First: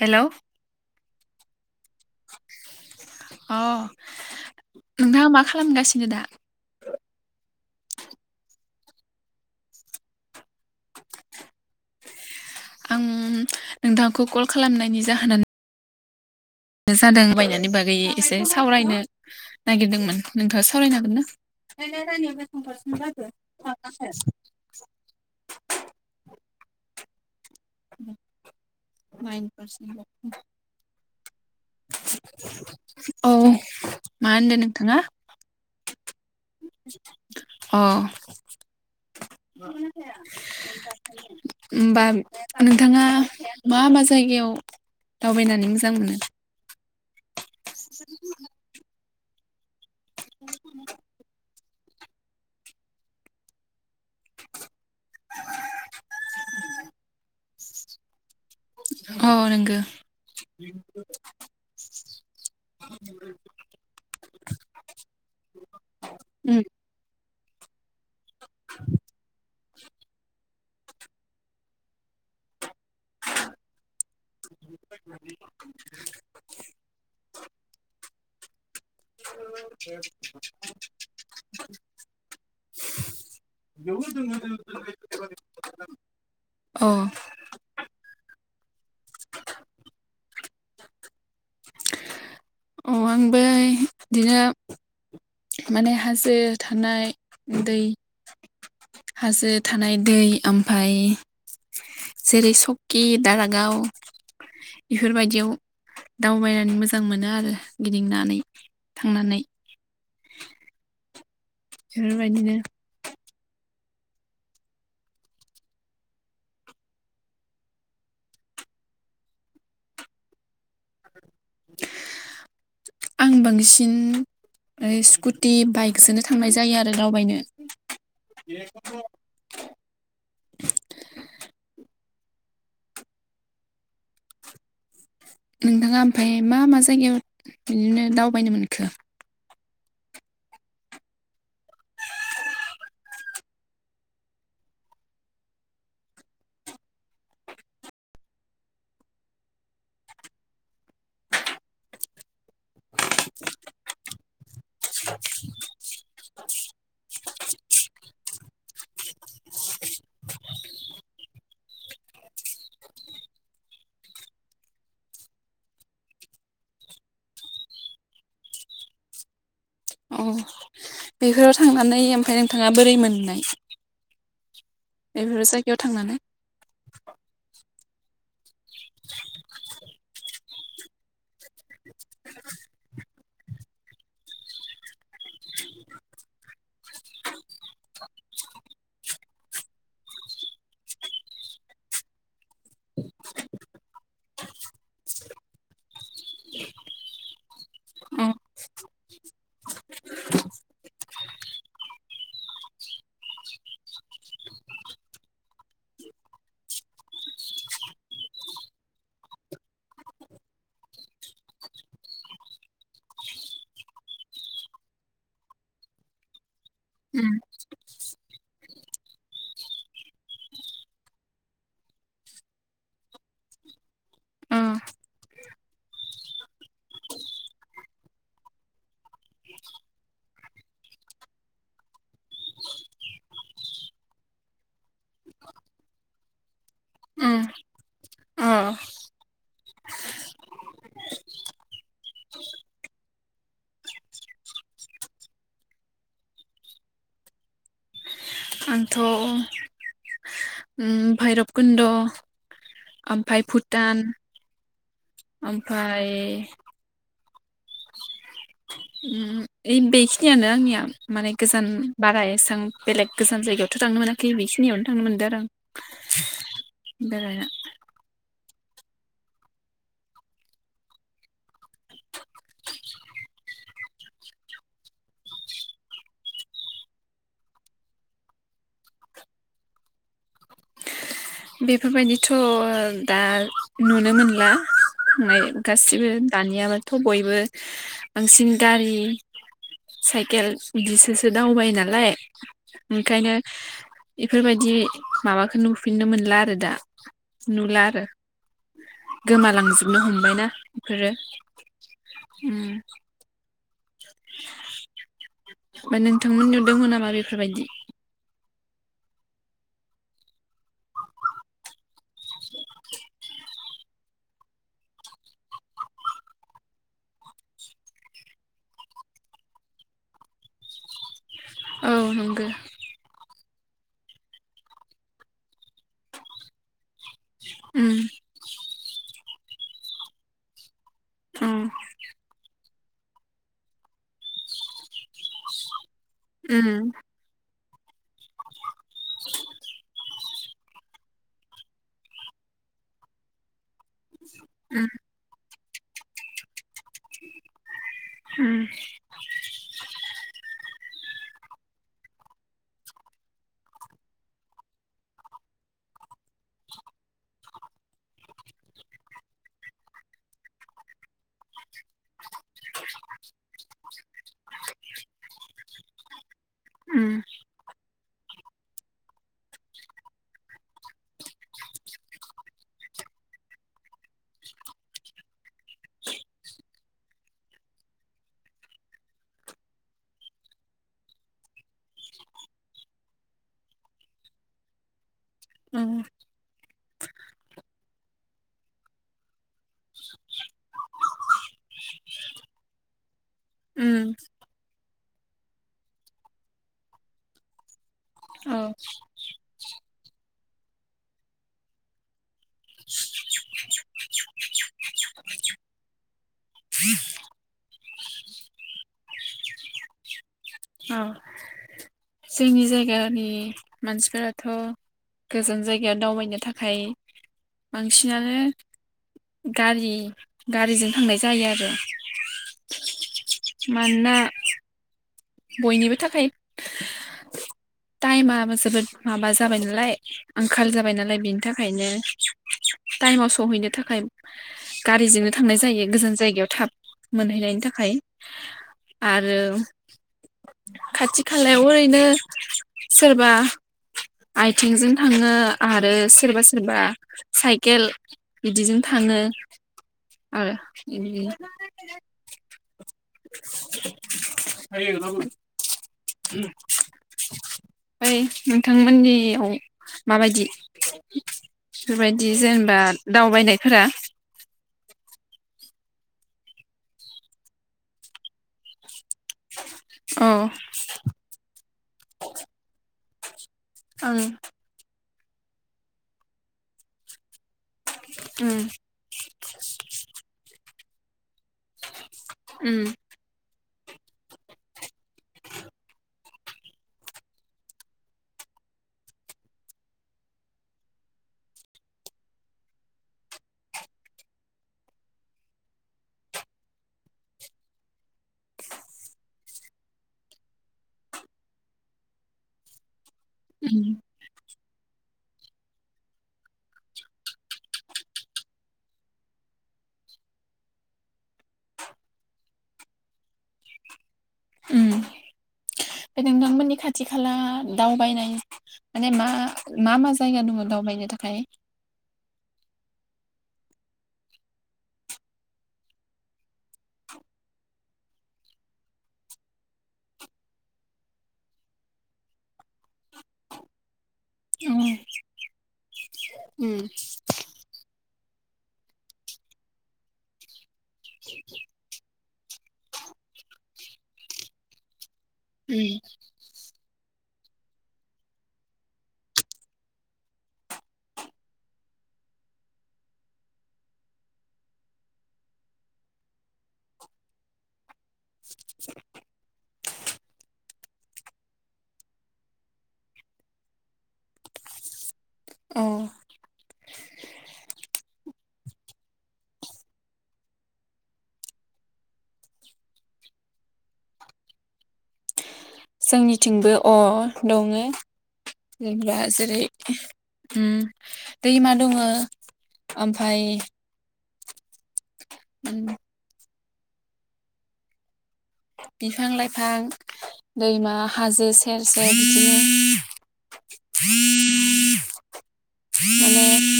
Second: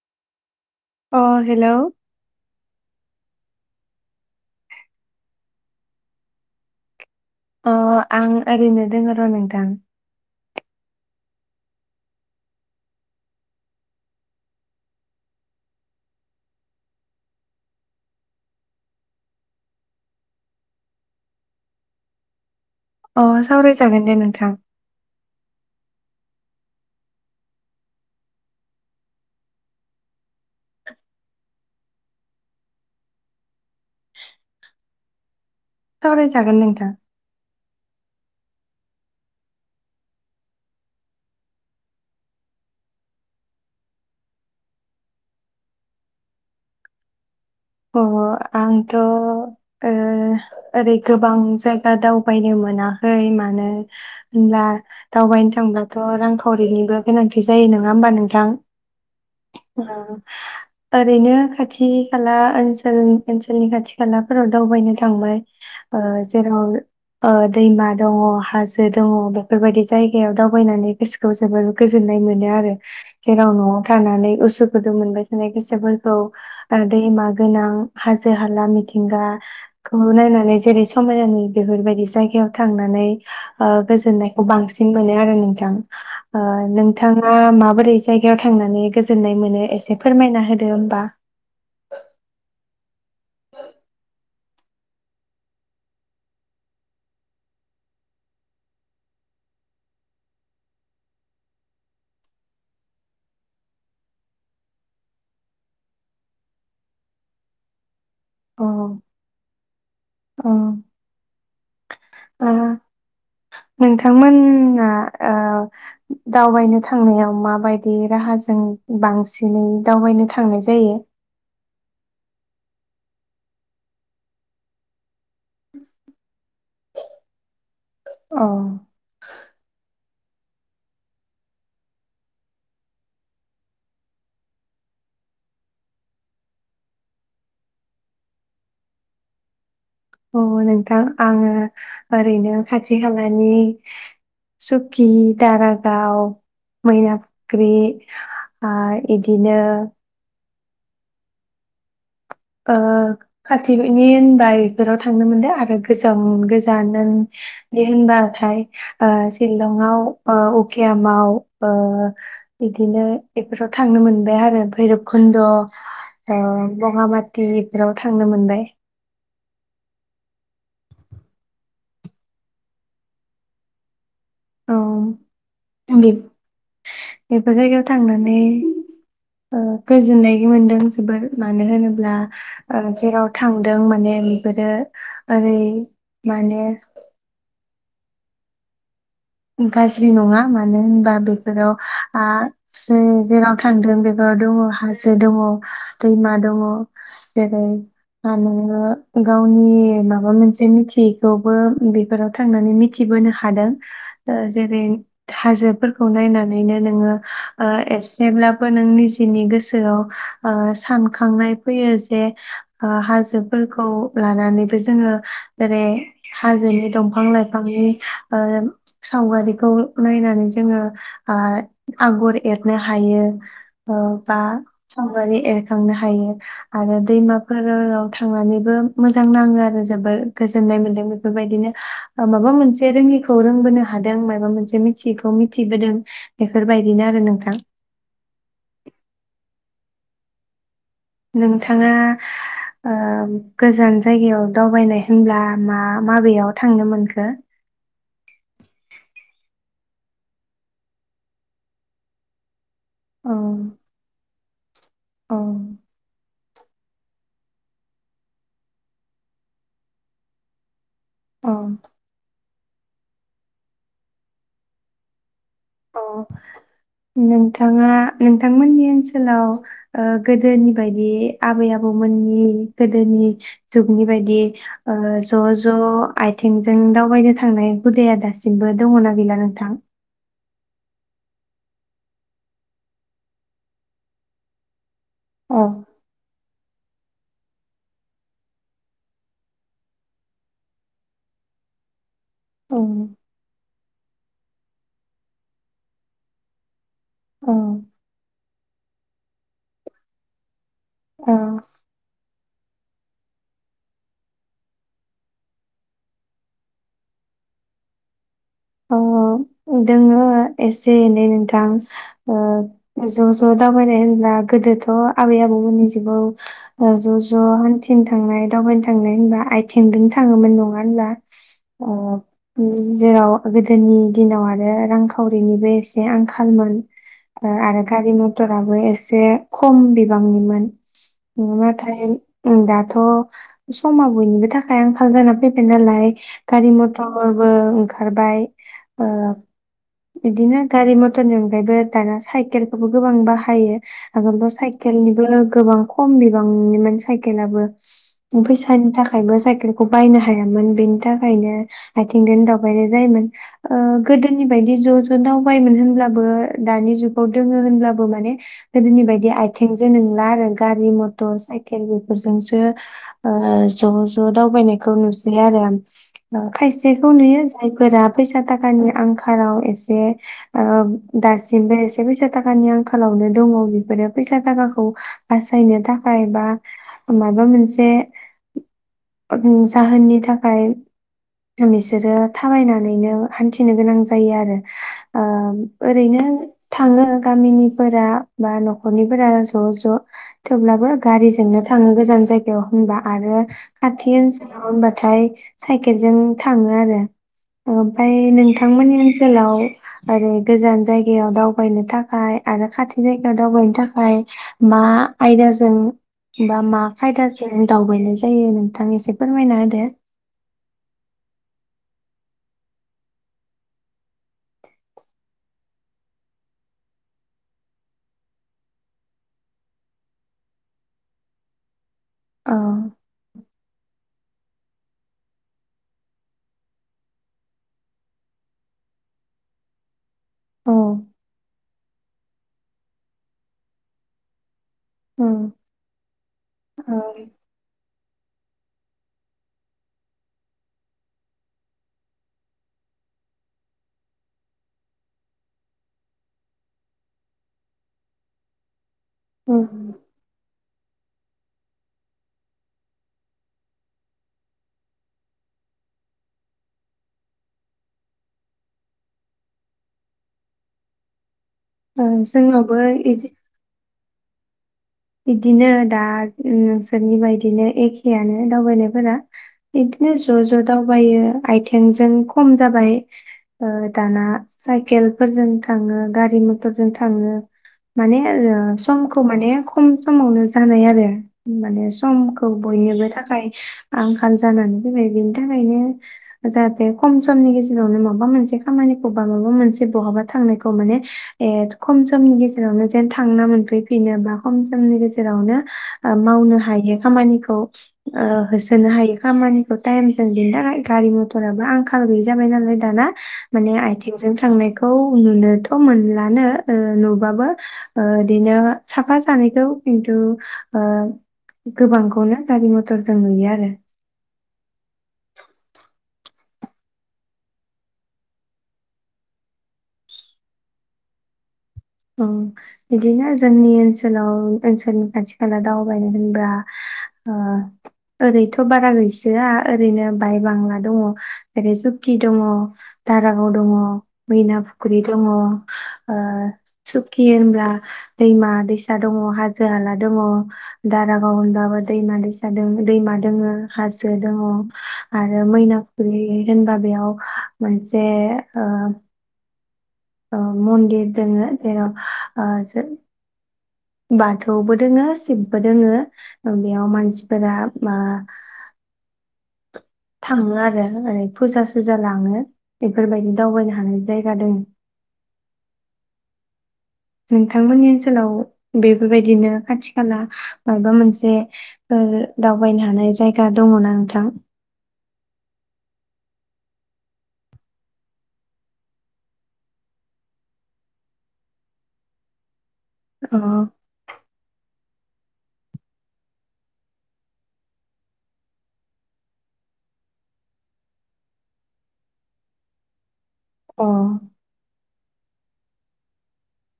Hello अ hello अ नोंथाङा मा खालामगासिनो दा अ आं ओरैनो दोङो र' नोंथां आं नोंथांखौ कल खालामनायनि जाहोनानो जादों बायनानै बागै एसे सावरायनो नागिरदोंमोन नोंथाङा सावरायनो हागोन ना? अ सावरायजागोन दे नोंथां। माइन पारसेन्ट औ मा होनदों नोंथाङा? सावराय जागोन नोंथां। अ होनबा नोंथाङा मा मा जायगायाव दावबायनानै मोजां मोनो। अ आंथ'। ओ ओरै गोबां जायगा दावबायनो मोनाखै मानो होनब्ला दावबायनो थांब्लाथ' रांखावरिनिबो गोनांथि जायो नोङा होमबा नोंथां अ नोंगो ओ ओरैनो खाथि खाला ओनसोलनि ओनसोलनि खाथि खालाफोराव दावबायनो थांबाय जेराव ओ दैमा दङ हाजो दङ बेफोरबायदि जायगायाव दावबायनानै गोसोखौ जोबोर गोजोननाय मोनो आरो जेराव न'आव थानानै उसु गुदु मोनबाय थानाय गोसोफोरखौ ओ दैमा हाजो हाला मिथि थिंगाखौ नायनानै जेरै समायना नुयो बेफोरबायदि जायगायाव थांनानै ओ गोजोननायखौ बांसिन मोनो आरो नोंथां ओ अ नोंथाङा माबोरै जायगायाव थांनानै ओ गोजोननाय मोनो एसे फोरमायना होदो दे होमबा। अ आांबो इदिनो माने हाजो थानाय दै हाजो थानाय दै ओमफाय जेरै सकि दारागाव इफोरबायदियाव दावबायनानै मोजां मोनो आरो लिंनानै अ थांनानै। अ ओ बेफोरबायदिनो नोंथांमोना ओ दावबायनो थांनायाव माबायदि राहाजों बांसिनै दावबायनो थांनाय जायो। आं बांसिन स्कुटि बाइकजोनो थांनाय जायो आरो दावबायनो [inaudible] अ नोंथाङा ओमफाय मा मा जायगायाव बिदिनो दावबायनो मोनखो? अ नोंथां आङो ओरैनो खाथि खालानि सुकि दारागाव मैना फुख्रि आ इदिनो ओ खाथिनि होनबा बेफोराव थांनो मोनबाय आरो गोजाम गोजाननि होनबाथाय ओ सिशलंआव ओ अकियामाव ओ बिदिनो बेफोराव थांनो मोनबाय आरो भैरबकुन्द ओ बङामाथि दिल्लिफोराव थांनो मोनबाय अ बेफोराव थांनानै ओमफ्राय नोंथाङा बोरै मोननाय? औ बेफोर जायगायाव बे थांनानै बेफोर जायगायाव थांनानै ओ गोजोननाय मोनदों जोबोर मानो होनोब्ला जेराव थांदों माने बेफोरो ओरै माने गाज्रि नङा मानो होनबा बेफोराव आ जे-जेराव थांदों बेफोराव दङ हासो दङ दैमा दङ जेरै अ नोङो गावनि माबा मोनसे मिथियैखौबो बेफोराव थांनानै मिथिबोनो हादों। ओ जेरै हाजोफोरखौ नायनानैनो नोङो ओ एसेब्लाबो नों निजेनि गोसोआव सानखांनाय फैयो जे ओ हाजोफोरखौ लानानैबो जोङो जेरै हाजोनि दंफां उम लाइफांनि ओ सावगारिखौ नायनानै जोङो ओ आगर एरनो हायो ओ बा अ सावगारि एरखांनो हायो आरो दैमाफोराव थांनानैबो मोजां नाङो आरो जोबोद गोजोननाय मोनदों बेफोरबायदिनो माबा मोनसे रोङिखौ रोंबोनो हादों मायबा मोनसे मिथियैखौ मिथिबोदों बेफोरबायदिनो आरो उम नोंथां। अ नोंथाङा ओ गोजान जायगायाव दावबायनाय होनब्ला मा माबायाव थांनो मोनखो? आंथ' भैरब कुन्द' औ ओमफ्राय भुटान औ ओमफ्राय उम ओ बेखिनियानो आंनिया माने गोजान औ बाराय एसां बेलेग गोजान जायगायावथ थांनो मोनाखै बेखिनियावनो थांनो मोनदों आरो आं। अ बेरायना नोंथाङा नों नोंथांमोननि ओनसोलाव ओ गोदोनि बायदि आबै आबौमोननि गोदोनि जुगनि बायदि ओ ज' ज' आथिंजों दावबायनो थांनाय गुदाया दासिमबो दङना गैला नोंथां? बेफोरबायदिथ' दा नुनो मोनला औ [unintelligible] गासिबो दानिया बा थ' बयबो बांसिन गारि साइकेल बिदिसोसो दावबाय नालाय। औ ओंखायनो बेफोरबायदि माबाखौ नुफिननोमोन मोन [unintelligible] आरो दा औ नुला आरो गोमालांजोबनो हमबाय ना? इफोरो उम [inaudible] ओमफ्राय नोंथांमोननियाव दङ नामा बेफोर बायदि? अ दोङो एसे एनै नोंथां ओ ज' ज' दावबायनाय होनब्ला गोदोथ' आबै आबौमोननि जुगाव ओ ज' ज' हान्थिनो थांनाय दावबायनो थांनाय होनब्ला आथिंजों थाङोमोन नङा होनब्ला? औ अ नंगौ जेराव गोदोनि दिनाव आरो रांखावरिनिबो एसे आंखालमोन। ओ आरो उम गारि मटराबो एसे खम बिबांनिमोन औ [unintelligible] दाथ' समा बयनिबो थाखाय आंखाल जाना फैबाय नालाय गारि उम मथरबो खारबाय ओ इदिनो गारि मथरनि अनगायैबो दाना साइकेलखौबो गोबां बाहायो आगोलथ' उम साइकेलनिबो गोबां खम बिबांनि [unintelligible] साइकेलाबो उम फैसानि थाखायबो साइकेलखौ बायनो हा हायामोन बेनि थाखायनो आथिंदोनो बायनाय जायोमोन ओ गोदोनि बायदि ज' ज' दावबायोमोन होनब्लाबो दानि जुगाव दोङो होनब्लाबो माने गोदोनि बायदि आथेंजो नोंला आरो गारि मथर साइकेल बेफोरजोंसो ओ ज' ज' दावबायनायखौ नुसै आरो ओम। खायसेखौ नुयो फोरा फैसा थाखानि आंखालाव एसे ओ दासिमबो एसे फैसा थाखानि आंखालावनो दङ बेफोरो फैसा थाखाखौ बासायनो थाखाय बा माबा मोनसे जाहोननि थाखाय बिसोरो थाबायनानैनो हान्थिनो गोनां जायो आरो ओ उम ओरैनो थाङो गामिनिफोरा बा न'खरनिफोरा ज' ज' थेवब्लाबो गारिजोंनो थाङो गोजान जायगायाव होनबा आरो उम खाथि ओनसोलाव होनबाथाय साइकेलजों थाङो आरो ओमफ्राय औ नोंथांमोननि ओनसोलाव ओरै गोजान जायगायाव दावबायनो थाखाय आरो खाथि जायगायाव दावबायनो थाखाय मा आयदाजों बा मा खायदाजों दावबायनाय जायो नोंथां एसे फोरमायना होदो। औ जोंनि जायगानि मानसिफोराथ' गोजान जायगायाव दावबायनो थाखाय बांसिनानो गारि गारिजों थांनाय जायो आरो औ मानना बयनिबो थाखाय टाइमाबो जोबोद माबा जाबाय नालाय आंखाल औ जाबाय नालाय बेनि थाखाय खायनो टाइमाव सहैनो थाखाय गारिजोंनो थांनाय जायो गोजान जायगायाव थाब मोनहैनायनि थाखाय आरो खाथि खालायाव ओरैनो सोरबा आथिंजों थाङो आरो सोरबा सोरबा साइकेल बिदिजों थाङो आरो [unintelligible] [unintelligible] ओइ नोंथांमोननियाव माबायदि? औ फोरबायदि जेनेबा जोंनावबो इदि दावबायनायफोरा बिदिनो दा नोंसोरनि बायदिनो एखेयानो दावबायनायफोरा बिदिनो औ ज' ज' दावबायो आथिंजों खम जाबाय ओ ओं दाना साइकेल फोरजों थाङो गारि मथरजों थाङो माने आरो उम समखौ माने खम समावनो जानाय आरो [unintelligible] माने समखौ उम बयनोबो थाखाय आंखाल जानानै फैबाय बिनि थाखायनो जाहाथे खम समनि गेजेरावनो माबा मोनसे खामानिखौ बा माबा मोनसे बहाबा थांनायखौ माने खम समनि गेजेरावनो जेन थांना मोनफैफिनो बा खम समनि गेजेरावनो मावनो हायो खामानिखौ ओ होसोनो हायो खामानिखौ टाइमजों बेनि थाखाय गारि मथराबो आंखाल गैयि जाबाय नालाय दाना माने उम आथिंजों थां खौ नुनोथ' मोनलानो ओ नुबाबो ओ इदिनो साफा थानायखौ खिन्थु ओ गोबांखौनो गारि मथर जों नुयो आरो उम नोंथांमोननि खाथि खाला दावबायनाय माने मा मा मा जायगा दङ दावबायनो थाखाय? उ बिदिनो जोंनि ओनसोलाव ओनसोलनि खाथि खाला दावबायनो होनबा ओ ओरैथ' बारा गैसोआ ओरैनो बाय बांला दङ जेरै सुकि दङ दारागाव दङ मैना उम फुख्रि दङ ओ उम सुकि होनब्ला दैमा दैसा दङ हाजो हाला दङ। दारागाव होनबाबो दैमा दैसा दैमा दोङो हाजो दङ। आरो मैना उम फुख्रि होनबा बेयाव मोनसे ओ ओ मन्दिर दङो जेराव आ जों बाथौबो दोङो शिबबो दोङो अ बेयाव मानसिफोरा मा [unintelligible] थाङो आरो ओरै फुजा सुजा लाङो बेफोरबायदि दावबायनो हानाय जायगा दोङो। औ नोंथांमोननि ओनसोलाव बेफोरबायदिनो खाथि खाला मायबा मोनसे ओ दावबायनो हानाय जायगा दङना नोंथां? जोंनिथिंबो अ दङ जेनोबा जेरै उम दैमा दङ। अ ओमफ्राय [inaudible] बिफां- लाइफां दैमा हाजो सेर सेर बिदिनो अ [unintelligible] माने [inaudible]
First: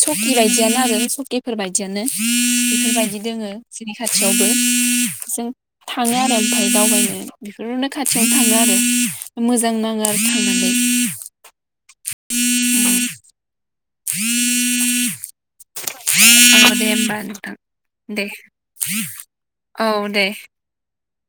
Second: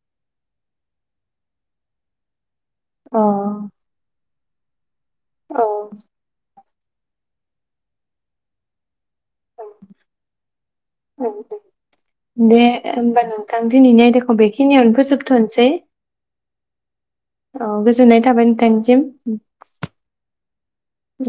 सकि बायदियानो आरो सकिफोर बायदियानो। अ बेफोरबायदि दङो जोंनि खाथियावबो जों औ थाङो आरो ओमफ्राय दावबायनो [inaudible] बेफोरनो खाथियावनो थाङो आरो। मोजां नाङो आरो थांनानै। दे होमबा नोंथां दिनैनि आयदाखौ बेखिनियावनो फोजोब थ'नोसै औ दे होमबा नोंथां दे थाबाय नोंथांनिसिम औ दे। उ